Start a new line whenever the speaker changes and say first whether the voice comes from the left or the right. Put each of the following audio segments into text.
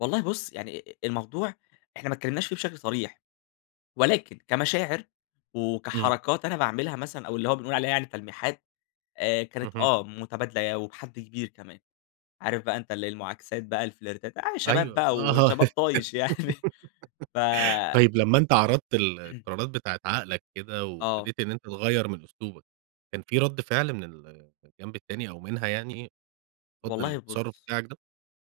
left: والله بُص، آآ، يعني الموضوع إحنا ما تكلمناش في بشكل صريح، ولكن كمشاعر
right: امم.
left: وكحركات أنا باعملها مثلًا أو اللي هو بنقول عليها يعني تلميحات آآ، كانت
right: اهم.
left: آه متبادلة وبحد كبير كمان، عارف بقى أنت اللي هي المعاكسات بقى الفلرتات ع شباب
right: أيوه،
left: بقى
right: آه،
left: وشباب طايش يعني ف
right: طيّب لمّا أنت عرضت القرارات بتاعة عقلك كده،
left: آه.
right: وابتديت إن أنت تغيّر من أسلوبك، كان في رد فعل من الجنب التاني أو منها يعني رد
left: والله
right: للتصرف
left: بُص،
right: بتاعك ده؟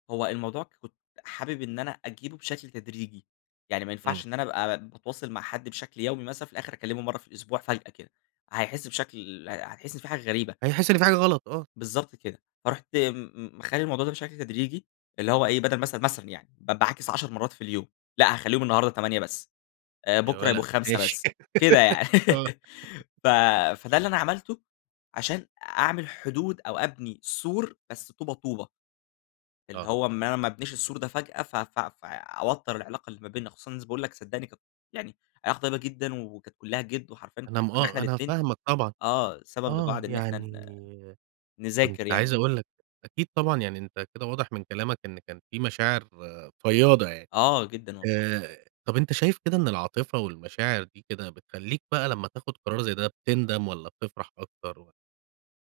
left: هو الموضوع كُنت حابب إن أنا أجيبه بشكل تدريجي، يعني ما
right: امم.
left: ينفعش إن أنا ابقي باتواصل مع حد بشكل يومي مثلًا في الآخر أكلمه مرّة في الأسبوع فجأة كده، هيحس بشكل هتحس إن في حاجة غريبة.
right: هيحس إن في حاجة غلط، آه.
left: بالضبط كده، فرُحت م مخلي الموضوع ده بشكل تدريجي اللي هو إيه بدل مثلًا مثلًا يعني ب باعاكس 10 مرّات في اليوم لأ، هاخليهم النهارده 8 بس،
right: يا
left: بُكرة يبقى
right: والا،
left: 5
right: ماشي،
left: بس، كده يعني
right: آه.
left: ف فده اللي أنا عملته عشان أعمل حدود أو أبني سور بس طوبة طوبة. اللي
right: آه.
left: هو إن أنا ما أبنيش السور ده فجأة ف ف فأوتر العلاقة اللي ما بينا، خصوصًا إن باقول لك صدّقني يعني علاقة طيبة جدًا وكانت كلّها جد وحرفيًا
right: أنا م
left: كُنا إحنا
right: آه، أنا
left: الاتنين
right: فاهمك طبعًا
left: آه، سبب
right: آه،
left: لبعض إن إحنا ن
right: يعني كُنت
left: نذاكر يعني و
right: عايز
left: كده.
right: أقول لك، أكيد طبعًا يعني أنت كده واضح من كلامك إن كان في مشاعر فياضة يعني
left: آه، جدًا والله.
right: آآ، طب أنت شايف كده إن العاطفة والمشاعر دي كده بتخليك بقى لمّا تاخد قرار زي ده بتندم والّا بتفرح أكتر و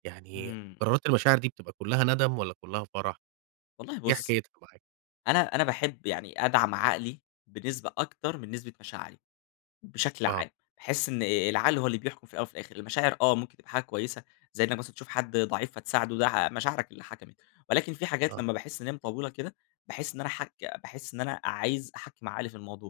right: يعني
left: امم.
right: قرارات المشاعر دي بتبقى كلّها ندم والّا كلّها فرح،
left: والله
right: إيه
left: بُص
right: حكايتها معاك؟
left: أنا أنا باحب يعني أدعم عقلي بنسبة أكتر من نسبة مشاعري، بشكل
right: آه.
left: عام. باحس إن العقل هو اللي بيحكم في الأول وفي الآخر المشاعر آه، ممكن تبقي حاجة كويسة زي إنك مثلًا تشوف حد ضعيف فتساعده، ده مشاعرك اللي حكمت، ولكن في حاجات
right: آه.
left: لمّا باحس إن هي مطولة كده باحس إن أنا حك باحس إن أنا عايز أحكّم عقلي في الموضوع.